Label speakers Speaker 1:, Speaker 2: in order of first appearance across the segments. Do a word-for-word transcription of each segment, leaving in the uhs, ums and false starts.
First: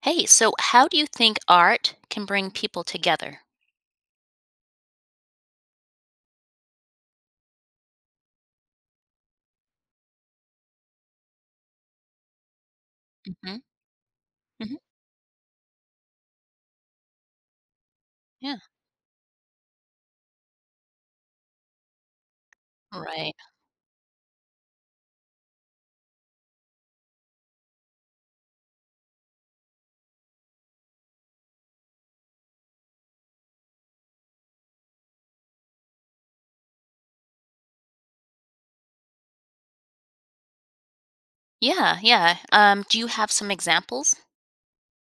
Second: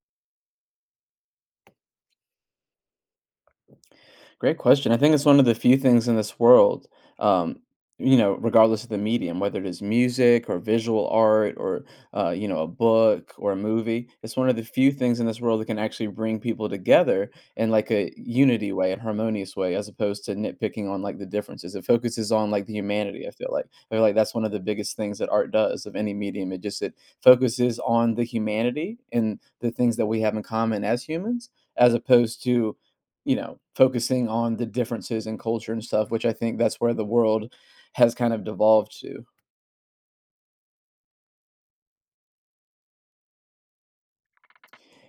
Speaker 1: Hey, so how do you think art can bring people together?
Speaker 2: Great question. I think it's one of the few things in this world, um, you know, regardless of the medium, whether it is music or visual art or, uh, you know, a book or a
Speaker 1: Mhm,
Speaker 2: movie, it's one of the
Speaker 1: mhm,
Speaker 2: few things in this world that can actually bring people together in like a
Speaker 1: yeah,
Speaker 2: unity way and harmonious way, as opposed to nitpicking on like the differences. It focuses on like the humanity, I
Speaker 1: right.
Speaker 2: feel like. I feel like that's one of the biggest things that art does of any medium. It just, it focuses on the humanity and the things that we have in common as humans, as opposed to you know, focusing on the differences in culture and stuff, which I think that's where the world has kind of devolved to.
Speaker 1: Yeah, yeah, um, do you have some examples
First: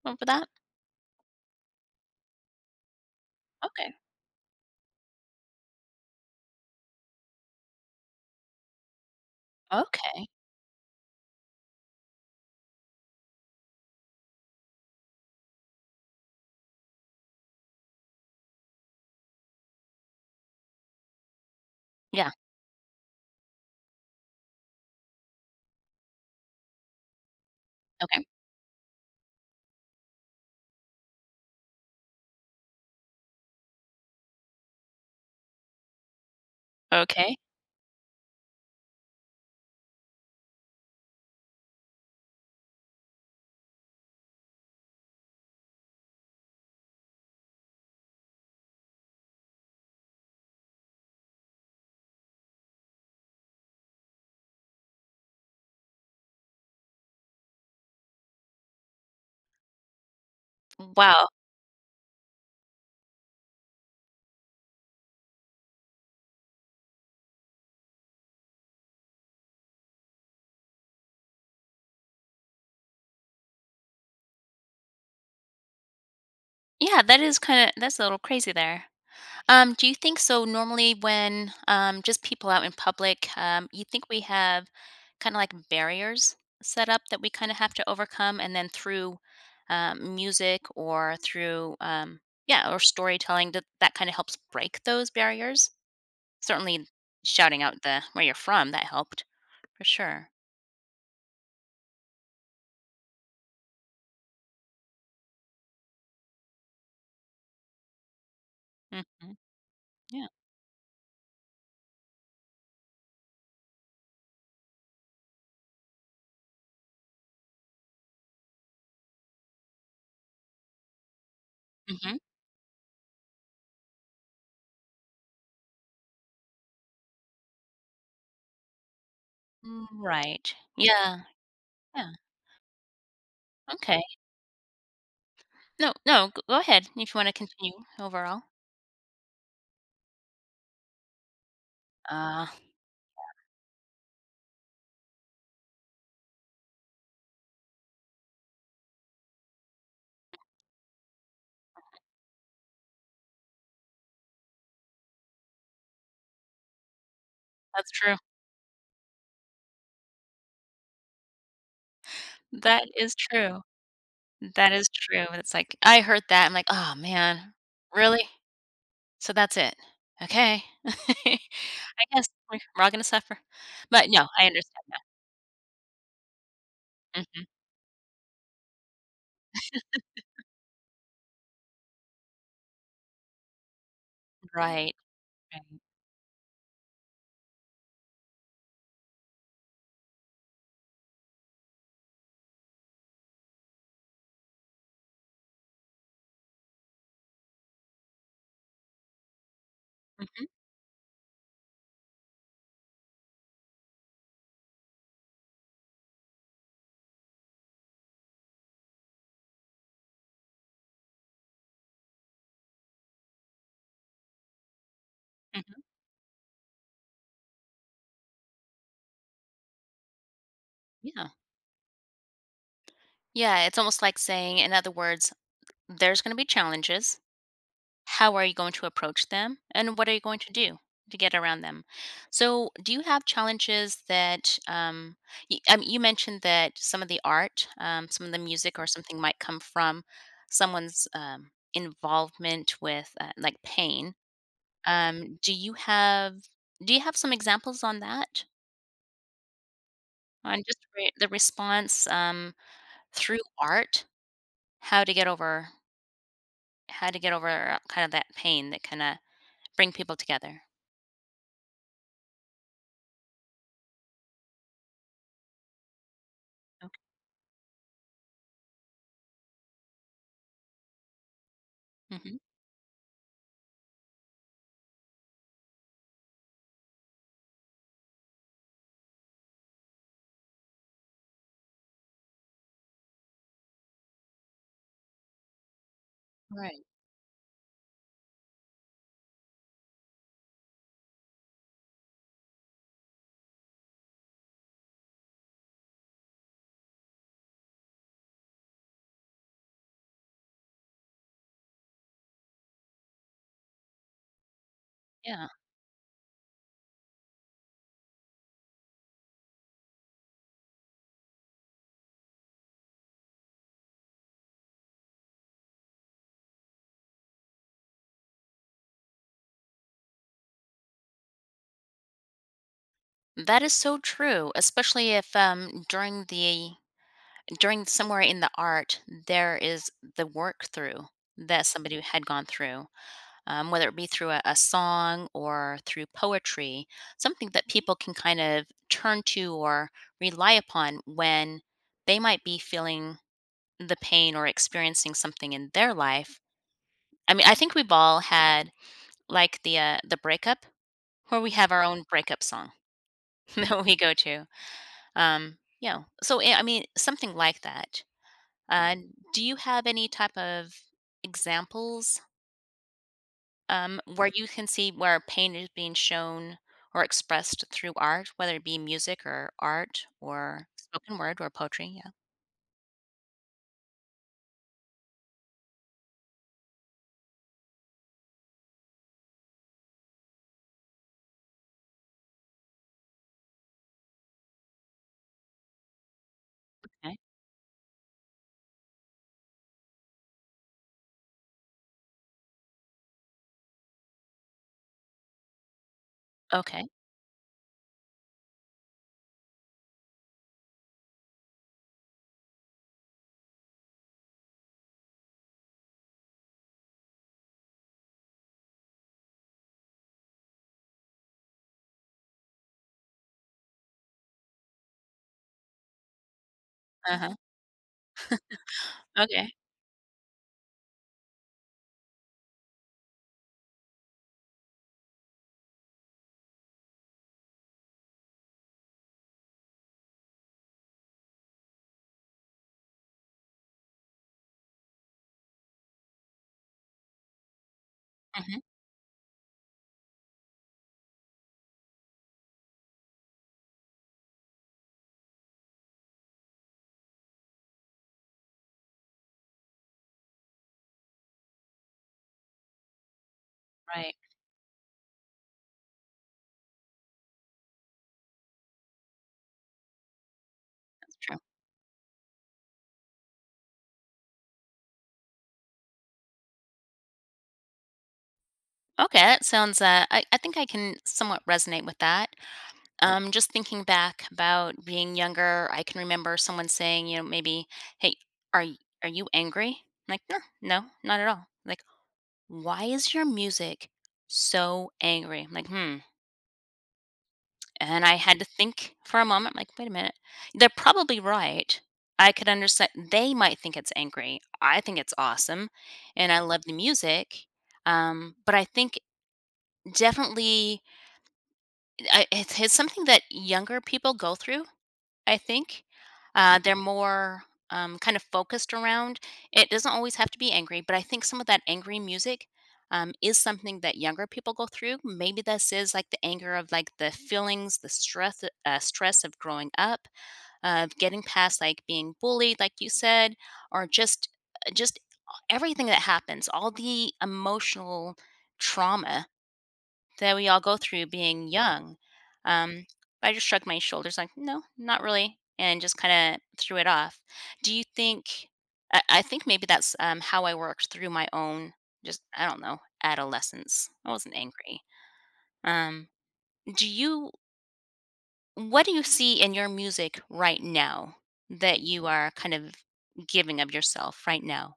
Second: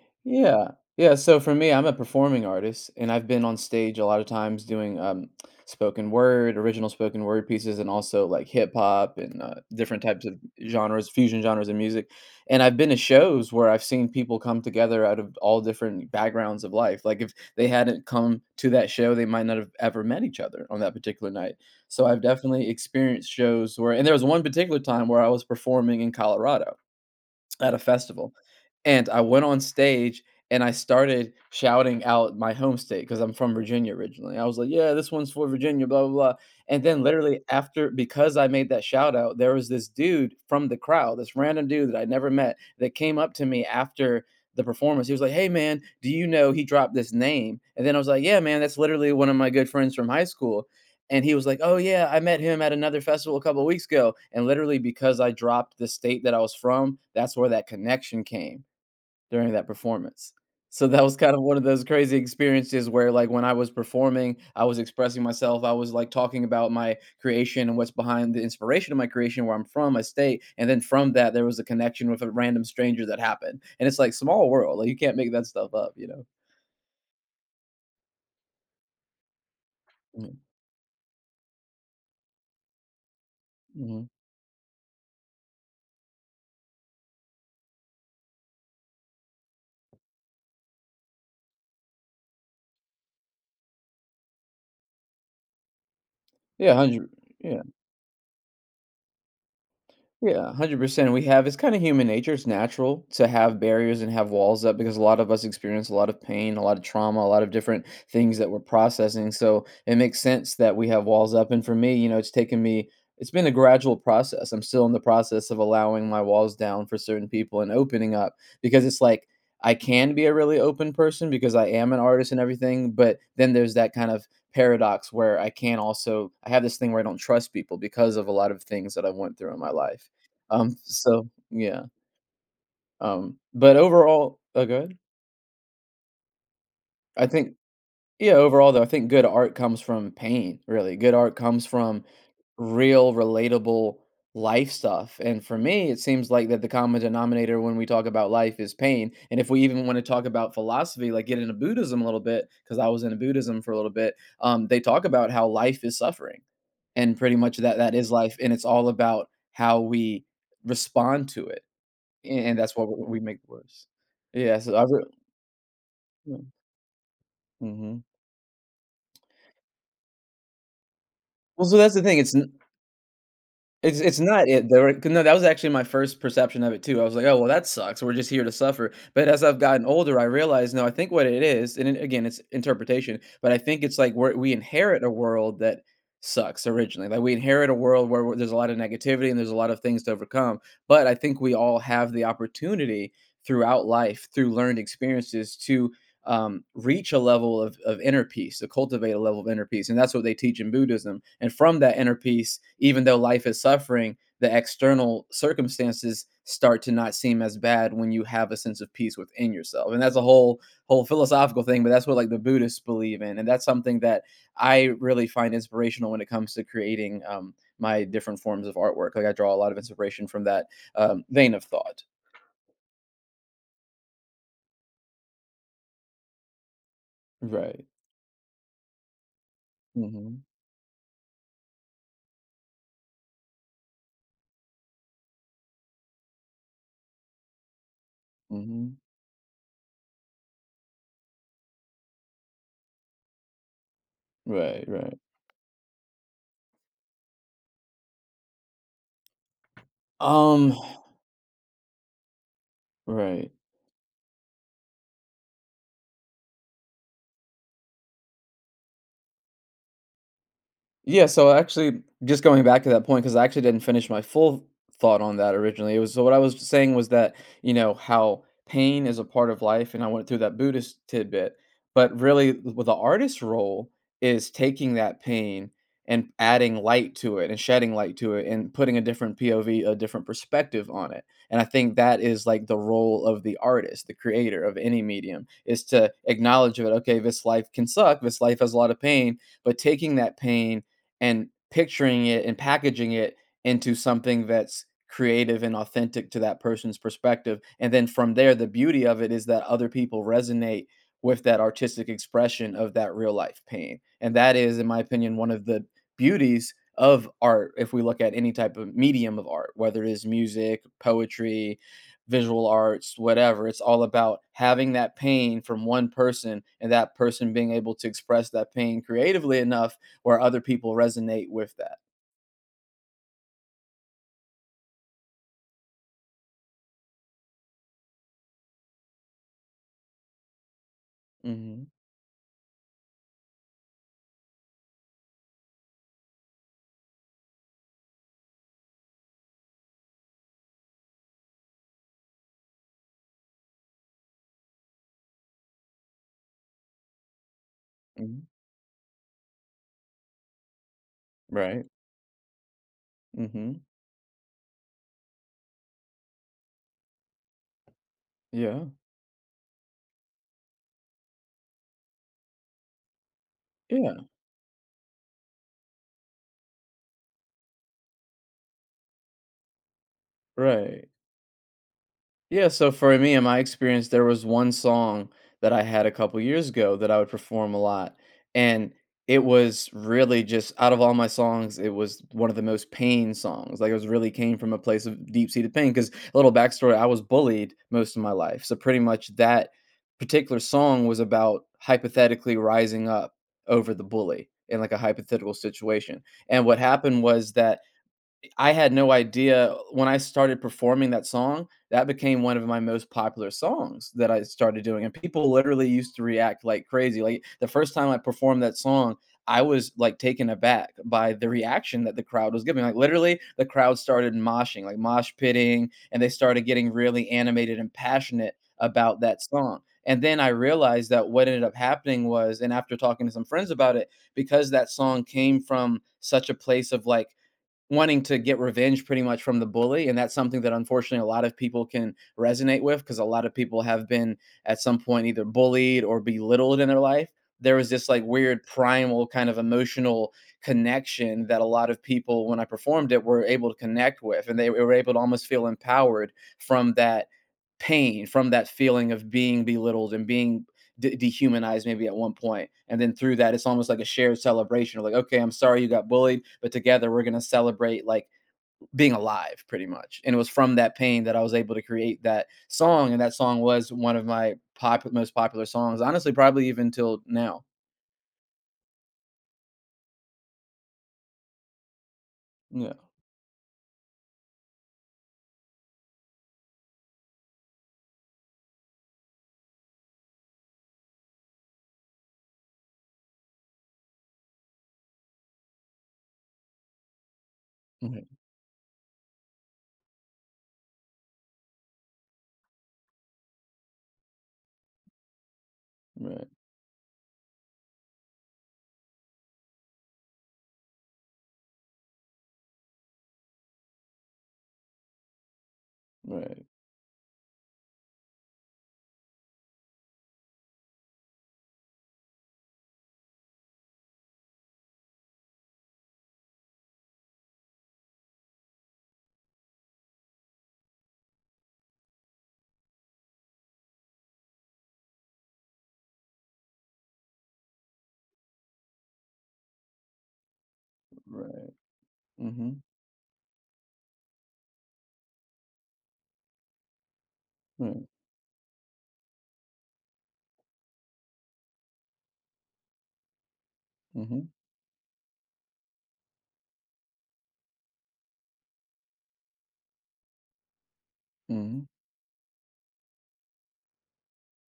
Speaker 1: of that?
Speaker 2: Yeah. Yeah, so for me, I'm a performing artist, and I've been on
Speaker 1: Okay,
Speaker 2: stage a lot of times doing, um, spoken word, original spoken word pieces, and also, like, hip hop and, uh, different types
Speaker 1: okay.
Speaker 2: of genres, fusion genres of music, and I've been to shows where I've seen people come together out of all different backgrounds of life, like, if they hadn't come to that show, they might not have ever met each other on that particular night, so I've
Speaker 1: Yeah,
Speaker 2: definitely experienced shows where and there was one particular time where I was performing in Colorado at a
Speaker 1: okay,
Speaker 2: festival, and I went on stage and I started shouting out my home state because 'cause I'm from Virginia originally. I was like, "Yeah, this one's for Virginia, blah, blah, blah," and then
Speaker 1: okay.
Speaker 2: literally after because I made that shout out, there was this dude from the crowd, this random dude that I never met that came up to me after the performance. He was like, "Hey, man, do you know" he dropped this name, and then I was like, "Yeah, man, that's literally one of my good friends from high school." And he was like, "Oh yeah, I met him at another festival a couple of weeks ago." And literally because I dropped the state that I was from, that's where that connection came during that performance. So that was
Speaker 1: Wow.
Speaker 2: kind of one of those crazy experiences where like when I was performing, I was expressing myself, I was like talking about my creation and what's behind the inspiration of my creation, where I'm from, my state, and then from that there was a connection with a random stranger that happened. And it's like small world, like you can't make that stuff up, you know.
Speaker 1: Yeah, that is kinda that's a little crazy there. Um, do you think
Speaker 2: Mhm,
Speaker 1: so? Normally, when um, just people out in public, um, you
Speaker 2: mhm.
Speaker 1: think we have kind of like barriers set up that we kind of have to overcome, and then through um, music or through um, yeah, or storytelling, that that kind of helps break those barriers.
Speaker 2: Yeah,
Speaker 1: Certainly,
Speaker 2: one hundred yeah.
Speaker 1: shouting out the where you're from that helped for sure.
Speaker 2: Yeah, one hundred percent we have it's kinda human nature, it's natural to have barriers and have walls up because a lot of us experience a lot of pain, a lot of trauma, a lot of different things that we're processing,
Speaker 1: Hmm.
Speaker 2: so it makes
Speaker 1: Yeah.
Speaker 2: sense that we have walls up, and for me, you know, it's taken me it's been a gradual process, I'm still in the process of allowing my walls down for certain people and opening up because it's like, I can be a really open person because I am an
Speaker 1: Hmm.
Speaker 2: artist and everything, but then there's that kind of paradox where I can also I have this thing where I don't trust people because of a lot of things that I went through in my life.
Speaker 1: Right.
Speaker 2: Um,
Speaker 1: Yeah.
Speaker 2: so yeah,
Speaker 1: Yeah.
Speaker 2: um, but
Speaker 1: Okay.
Speaker 2: overall oh, go
Speaker 1: No. No. Go go ahead if you
Speaker 2: I
Speaker 1: want to
Speaker 2: think
Speaker 1: continue
Speaker 2: yeah,
Speaker 1: overall.
Speaker 2: overall though, I think good art comes from pain, really. Good art comes from
Speaker 1: Uh,
Speaker 2: real, relatable life stuff, and for me, it seems like that the common denominator when we talk about life is pain, and if we even wanna talk about philosophy, like, get into Buddhism a little bit, because I was into Buddhism for a little bit, um, they talk about how life is suffering, and pretty much that
Speaker 1: that's
Speaker 2: that is
Speaker 1: true.
Speaker 2: life, and it's all about how we respond to it. And and that's
Speaker 1: That
Speaker 2: what
Speaker 1: is
Speaker 2: we we make it
Speaker 1: true.
Speaker 2: worse. Yeah,
Speaker 1: That
Speaker 2: so I
Speaker 1: is
Speaker 2: re
Speaker 1: true. It's like, I heard
Speaker 2: yeah,
Speaker 1: that, I'm like, "Oh, man.
Speaker 2: mhm.
Speaker 1: Really? So that's it. Okay." I
Speaker 2: Well, so that's the thing,
Speaker 1: guess
Speaker 2: it's n
Speaker 1: we're we're all gonna suffer.
Speaker 2: it's
Speaker 1: But
Speaker 2: it's
Speaker 1: no, I
Speaker 2: not it
Speaker 1: understand.
Speaker 2: though, right? 'Cause no, that was actually my first perception of it too. I was like, "Oh, well,
Speaker 1: Mhm.
Speaker 2: that sucks. We're just here to suffer." But as I've gotten older, I realized, no, I think what it is and then again, it's interpretation, but I think it's like we're we
Speaker 1: Right,
Speaker 2: inherit a world
Speaker 1: right.
Speaker 2: that sucks originally. Like, we inherit a world where where there's a lot of negativity and there's a lot of things to overcome, but I think we all have the opportunity throughout life, through learned experiences, to um, reach a level of, of inner peace, to cultivate a level of inner peace. And that's what they
Speaker 1: Mhm,
Speaker 2: teach in Buddhism. And from that inner peace, even though life is suffering, the external circumstances start to not seem as bad when you have a sense of peace within yourself. And that's a whole whole philosophical thing, but that's what like the Buddhists believe in. And that's something that I really find
Speaker 1: mhm.
Speaker 2: inspirational when it comes to creating um, my different forms of artwork. Like I draw a lot of inspiration from that um,
Speaker 1: Yeah.
Speaker 2: vein of thought.
Speaker 1: Yeah, it's almost like saying, in other words, "There's gonna be challenges."
Speaker 2: Right.
Speaker 1: How are you going to approach them and what are you going
Speaker 2: Hmm.
Speaker 1: to do to get around them? So do you have challenges that, um, you, um, you mentioned that some of the art, um, some of the music or
Speaker 2: Hmm.
Speaker 1: something might come from someone's, um, involvement with uh, like pain.
Speaker 2: Right. Right.
Speaker 1: um, do you have do you have some examples on that, on
Speaker 2: Um.
Speaker 1: just re- the response, um, through
Speaker 2: Right.
Speaker 1: art, how to get over how to get over uh, kind of that pain that kind of bring people together?
Speaker 2: Yeah, so actually, just going back to that point, because I actually didn't finish my full thought on that originally. It was so what I was saying was that, you know, how pain is a part of life, and I went through that Buddhist tidbit. But
Speaker 1: Hmm.
Speaker 2: really, with the artist's role is taking that pain and adding light to it and shedding light to it and putting a different P O V, a different perspective on it. And I think that is like the role of the artist, the creator of any medium, is to acknowledge that, okay, this life can suck, this life has a lot of pain, but taking that pain and picturing it and packaging it into something that's creative and authentic to that person's perspective. And then from there, the beauty of it is that other people resonate with that artistic expression of that real life pain. And that is, in my opinion,
Speaker 1: Yeah,
Speaker 2: one of the beauties of art if we look at any type of medium of art, whether it is music, poetry, visual arts, whatever. It's all about having that pain from one person and that person being able to express that pain creatively enough or other people resonate with that.
Speaker 1: that is so true, especially if um, during the during somewhere in the art there is the work through that
Speaker 2: Mhm,
Speaker 1: somebody had gone through, um, whether it be through a, a song or through poetry, something that people can kind of turn to or rely upon when they might be feeling the pain or experiencing something in their life. I mean, I think we've all
Speaker 2: mhm,
Speaker 1: had like the uh, the breakup where we have our
Speaker 2: right,
Speaker 1: own breakup song
Speaker 2: mhm,
Speaker 1: that we go to. Um, you know, so eh, I mean, something like that.
Speaker 2: yeah,
Speaker 1: Uh, do you have any type of examples, um,
Speaker 2: yeah,
Speaker 1: where you can see where pain is being shown or expressed through art, whether it be music or art or
Speaker 2: right.
Speaker 1: spoken word or poetry? Yeah.
Speaker 2: Yeah, so for me, in my experience, there was one song that I had a couple years ago that I would perform a lot. And it was really just out of all my songs, it was one of the most pain songs. Like it was really came from a place of deep seated pain. Because a little backstory, I
Speaker 1: Okay.
Speaker 2: was bullied most of my life. So pretty much that particular song was about hypothetically rising up over the bully in like a hypothetical situation. And what
Speaker 1: Okay.
Speaker 2: happened was that I had no idea when I started performing that song, that became one of my most popular songs that I started doing, and people literally used to react like crazy. Like, the first time I performed that song, I was, like, taken aback by the reaction that the crowd was giving. Like, literally, the crowd started moshing, like, mosh pitting, and they started getting
Speaker 1: Uh
Speaker 2: really
Speaker 1: huh.
Speaker 2: animated and passionate about that
Speaker 1: Okay.
Speaker 2: song, and then I realized that what ended up happening was and after talking to some friends about it, because that song came from such a place of, like, wanting to get revenge pretty much from the bully and that's something that unfortunately a lot of people can resonate with because a lot of people have been at some point either bullied or belittled in their life there was this like
Speaker 1: Hmm.
Speaker 2: weird primal kind of emotional connection that a lot of people when I performed it were able to connect with and they were able to almost feel empowered from that pain from that feeling of being belittled and being de- dehumanized maybe at one point and then through that it's almost like a
Speaker 1: Right.
Speaker 2: shared celebration of like okay I'm sorry you got bullied but together we're going to celebrate like being alive pretty much and it was from that
Speaker 1: That's
Speaker 2: pain that
Speaker 1: true.
Speaker 2: I was able to create that song and that song was one of my pop- most popular songs honestly probably even till now
Speaker 1: Okay. That sounds. Uh, I I think I can somewhat resonate with that.
Speaker 2: yeah
Speaker 1: Um, just thinking back about being younger, I can remember someone saying, you know, maybe, "Hey, are y- are you angry?" I'm like, no, no, not at all. Like, why is your music so angry? I'm like, hmm. And I
Speaker 2: right
Speaker 1: had to think for a moment. I'm like, wait a minute, they're probably right. I could understand. They might think it's angry. I think it's awesome, and I
Speaker 2: right
Speaker 1: love the music. Um, but I think definitely I, it's, it's something that younger people go through I think. Uh,
Speaker 2: right
Speaker 1: they're more um, kind of focused around. It doesn't always have to be angry, but I think some of that angry music, um, is something that younger people go through. Maybe this is like the anger of like the feelings, the stress, uh, stress of growing up, of getting past like being bullied, like you said, or just uh, just everything that happens, all the emotional trauma that we all go through being
Speaker 2: right
Speaker 1: young.
Speaker 2: mm-hmm
Speaker 1: Um, I just shrugged my shoulders, like, no, not really, and just kind of threw it off. Do you
Speaker 2: right
Speaker 1: think? I, I think maybe that's um, how I worked through my own, just I don't know, adolescence. I wasn't
Speaker 2: mm-hmm
Speaker 1: angry. Um, do you? What do you see in your music right now that
Speaker 2: mm-hmm
Speaker 1: you are kind of giving of yourself right now?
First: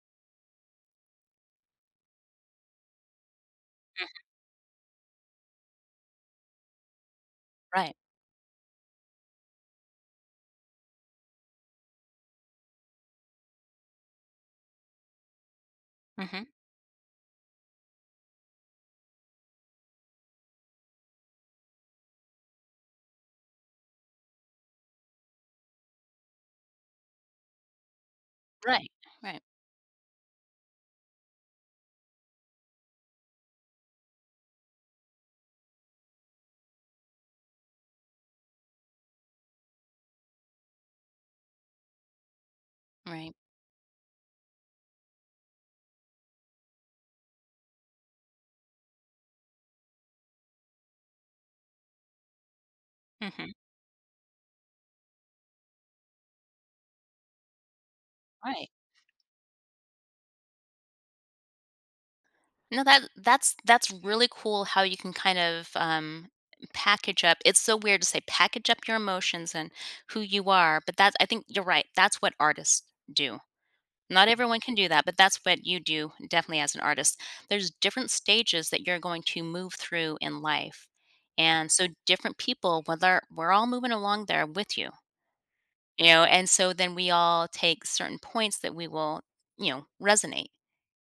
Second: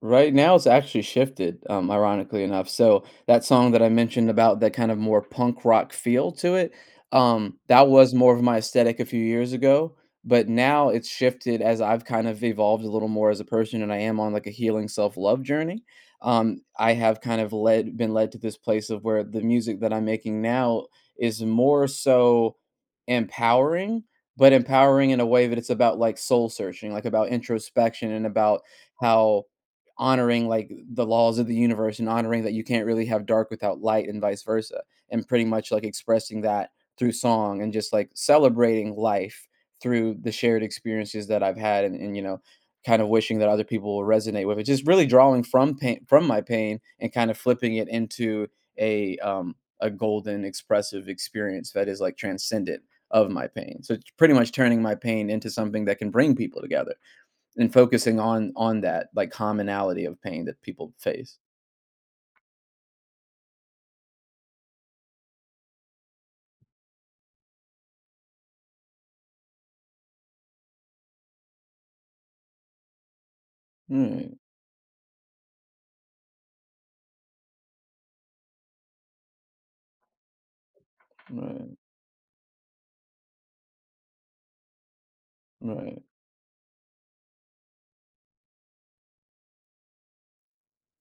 Speaker 2: Right now, it's actually shifted, um, ironically enough. So that song that I
Speaker 1: Mhm.
Speaker 2: mentioned about that kind of more punk rock feel to it, um, that
Speaker 1: Right.
Speaker 2: was more of my aesthetic a few years ago. But now it's shifted as I've kind of evolved a little more as a person, and I am on like a healing self love journey.
Speaker 1: Hmm.
Speaker 2: Um, I have kind of led been led to this place of where the music that I'm making now is more so empowering, but empowering in a way that it's about like soul searching, like about introspection and about
Speaker 1: Right. Right.
Speaker 2: how honoring like the laws of the universe and honoring that you can't really have dark without light and vice versa, and pretty much like expressing that through song and just like celebrating life through the shared experiences that I've had, and, and you know, kind of
Speaker 1: Right.
Speaker 2: wishing that other people will resonate with it, just really drawing from pain, from my pain, and kind of flipping it into a um a golden expressive experience that is like transcendent of my
Speaker 1: Hmm.
Speaker 2: pain. So it's pretty much turning my pain into something that can bring people together and focusing on
Speaker 1: Right.
Speaker 2: on that like commonality of pain that people face.
Speaker 1: No, that that's that's really cool how you can kind of um, package up. It's so weird to say package up your emotions and who you are, but that's I think you're right. That's what artists do. Not
Speaker 2: Right,
Speaker 1: everyone can do that, but that's what you do definitely as an artist. There's different stages that you're going to move through in life.
Speaker 2: right,
Speaker 1: And so different people, whether we're all moving along there with you,
Speaker 2: right,
Speaker 1: you know, and so then we all take certain points that we will, you know, resonate,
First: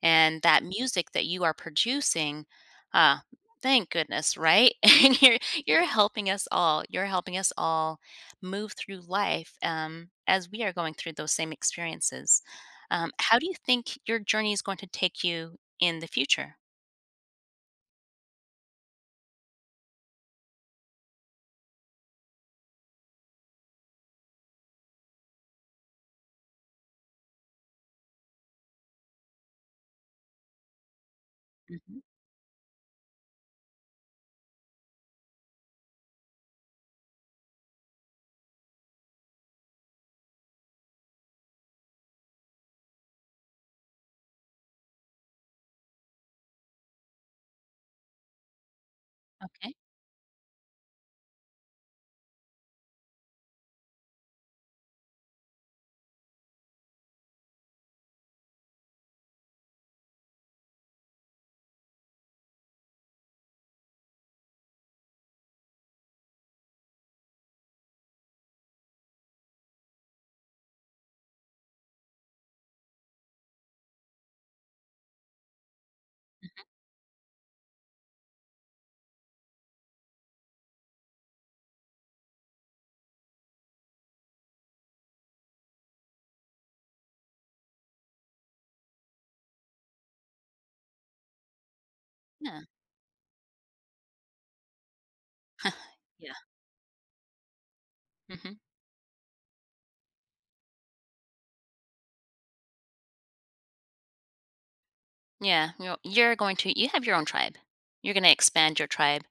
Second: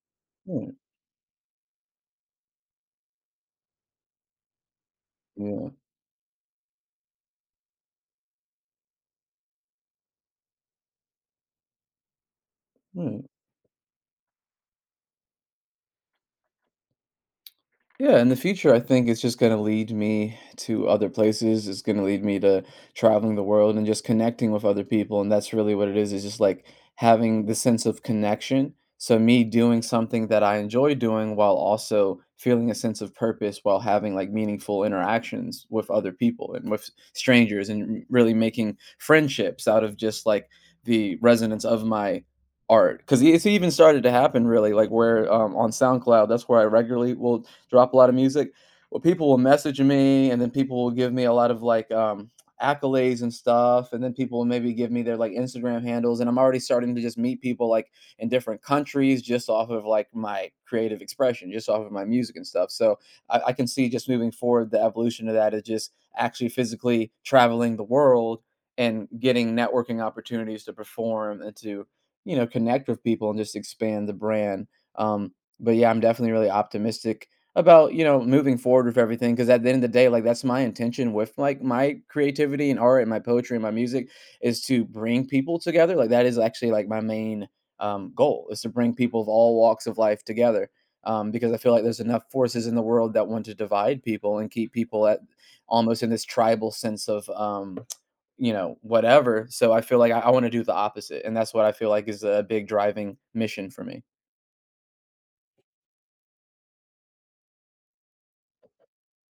Speaker 1: and
Speaker 2: right,
Speaker 1: that
Speaker 2: right,
Speaker 1: music that you are producing, uh thank goodness, right? And you're
Speaker 2: yeah,
Speaker 1: you're helping us all, you're helping us all move through life, um as we are going through those same experiences. um
Speaker 2: right.
Speaker 1: how do you think your journey is going to take you in the future?
Speaker 2: Yeah, in the future, I think it's just going to lead me to other places. It's going to lead me to traveling the world and just connecting with other people. And that's really what it is. It's just like having the sense of connection. So me doing something that I enjoy doing while
Speaker 1: Hmm.
Speaker 2: also feeling a sense of purpose, while having like meaningful interactions with other people and with strangers, and really making friendships out of just like the resonance of my art, because it's even started to happen really, like, where, um, on SoundCloud, that's where I regularly will drop a lot of music. Well, people will
Speaker 1: Okay.
Speaker 2: message me, and then people will give me a lot of, like, um, accolades and stuff, and then people will maybe give me their, like, Instagram handles, and I'm already starting to just meet people, like, in different countries just off of, like, my creative expression, just off of my music and stuff. So I I can see, just moving forward, the evolution of that is just actually physically traveling the world and getting networking opportunities to perform and to, you know, connect with people and just expand the brand. Um, but yeah, I'm definitely really optimistic about, you know, moving forward with everything, because at the end of the day, like, that's my intention with like my creativity and art and my poetry and my music is to bring people together. Like that is actually like my main um, goal is to bring people of all walks of life together. Um, because I feel like there's enough
Speaker 1: Yeah.
Speaker 2: forces in the world that want to divide people and keep people at, almost in this
Speaker 1: Yeah.
Speaker 2: tribal sense of um, you
Speaker 1: Hmm.
Speaker 2: know, whatever. So I feel like I, I want to do the opposite, and that's what I feel like is a big driving mission for me.
Speaker 1: Yeah, you're, you're going to, you have your own tribe, you're going to expand your tribe.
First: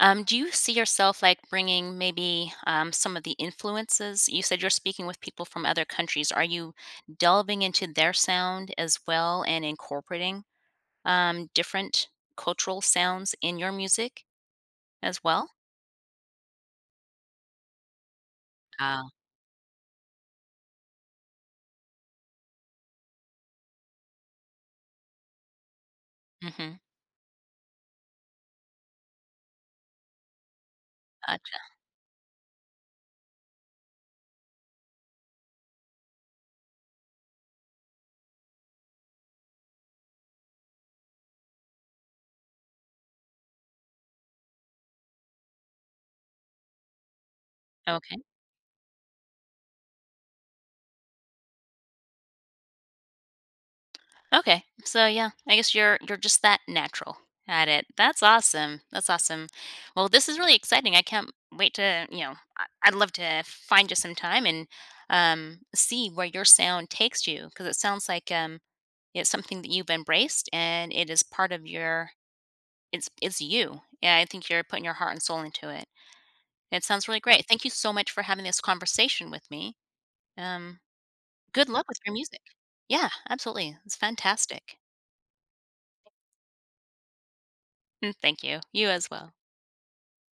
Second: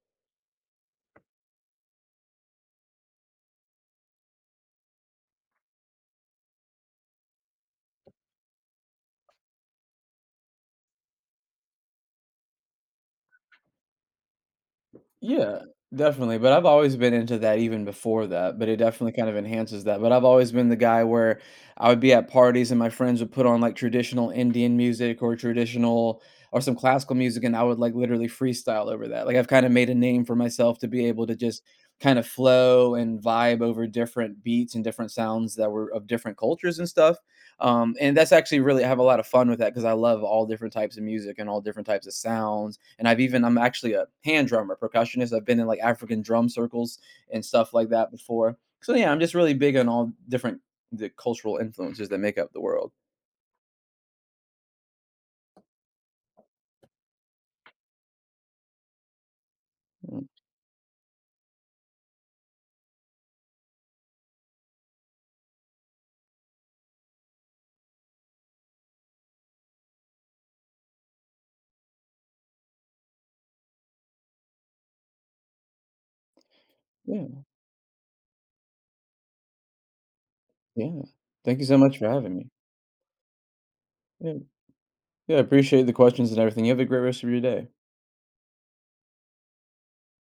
Speaker 1: Um, do you see yourself like bringing maybe um, some of the influences? You said you're speaking with people from other countries. Are you delving into their sound as well and incorporating um, different cultural sounds in your music as well?
Speaker 2: Yeah, definitely. But I've always been into that even before that, but it
Speaker 1: Ah,
Speaker 2: definitely kind of enhances that. But I've always been the guy where I would be at parties and my friends would put on like traditional Indian music or traditional or some
Speaker 1: mm-hmm.
Speaker 2: classical music, and I would like literally freestyle over that. Like I've kind of made a name for myself to be able to just
Speaker 1: Gotcha.
Speaker 2: kind of flow and vibe over different beats and different sounds that were of different cultures and stuff. Um, and that's actually really, I have a lot of fun with that because I love all different types of music and all different types of sounds. And I've even, I'm actually a hand drummer, percussionist. I've been in like African drum circles and stuff like that
Speaker 1: Okay.
Speaker 2: before. So yeah, I'm just really big on all different the cultural influences that make up the world.
Speaker 1: Okay. So yeah, I guess you're you're just that natural at it. That's awesome. That's awesome. Well,
Speaker 2: Mm,
Speaker 1: this is really exciting. I can't wait to, you know, I- I'd love to find you some time and um see where your sound takes you, because it sounds like um it's something that you've embraced and it is part of your, it's it's you. Yeah, I think you're putting your heart and soul into it. It sounds really
Speaker 2: yeah,
Speaker 1: great. Thank you so much for having this conversation with me. Um
Speaker 2: yeah. Thank you
Speaker 1: good
Speaker 2: so
Speaker 1: luck
Speaker 2: much
Speaker 1: with
Speaker 2: for
Speaker 1: your
Speaker 2: having
Speaker 1: music.
Speaker 2: me.
Speaker 1: Yeah, absolutely. It's
Speaker 2: Yeah,
Speaker 1: fantastic.
Speaker 2: yeah. Appreciate the questions and everything. You have a great rest of your day.
Speaker 1: Mm, thank you. You as well.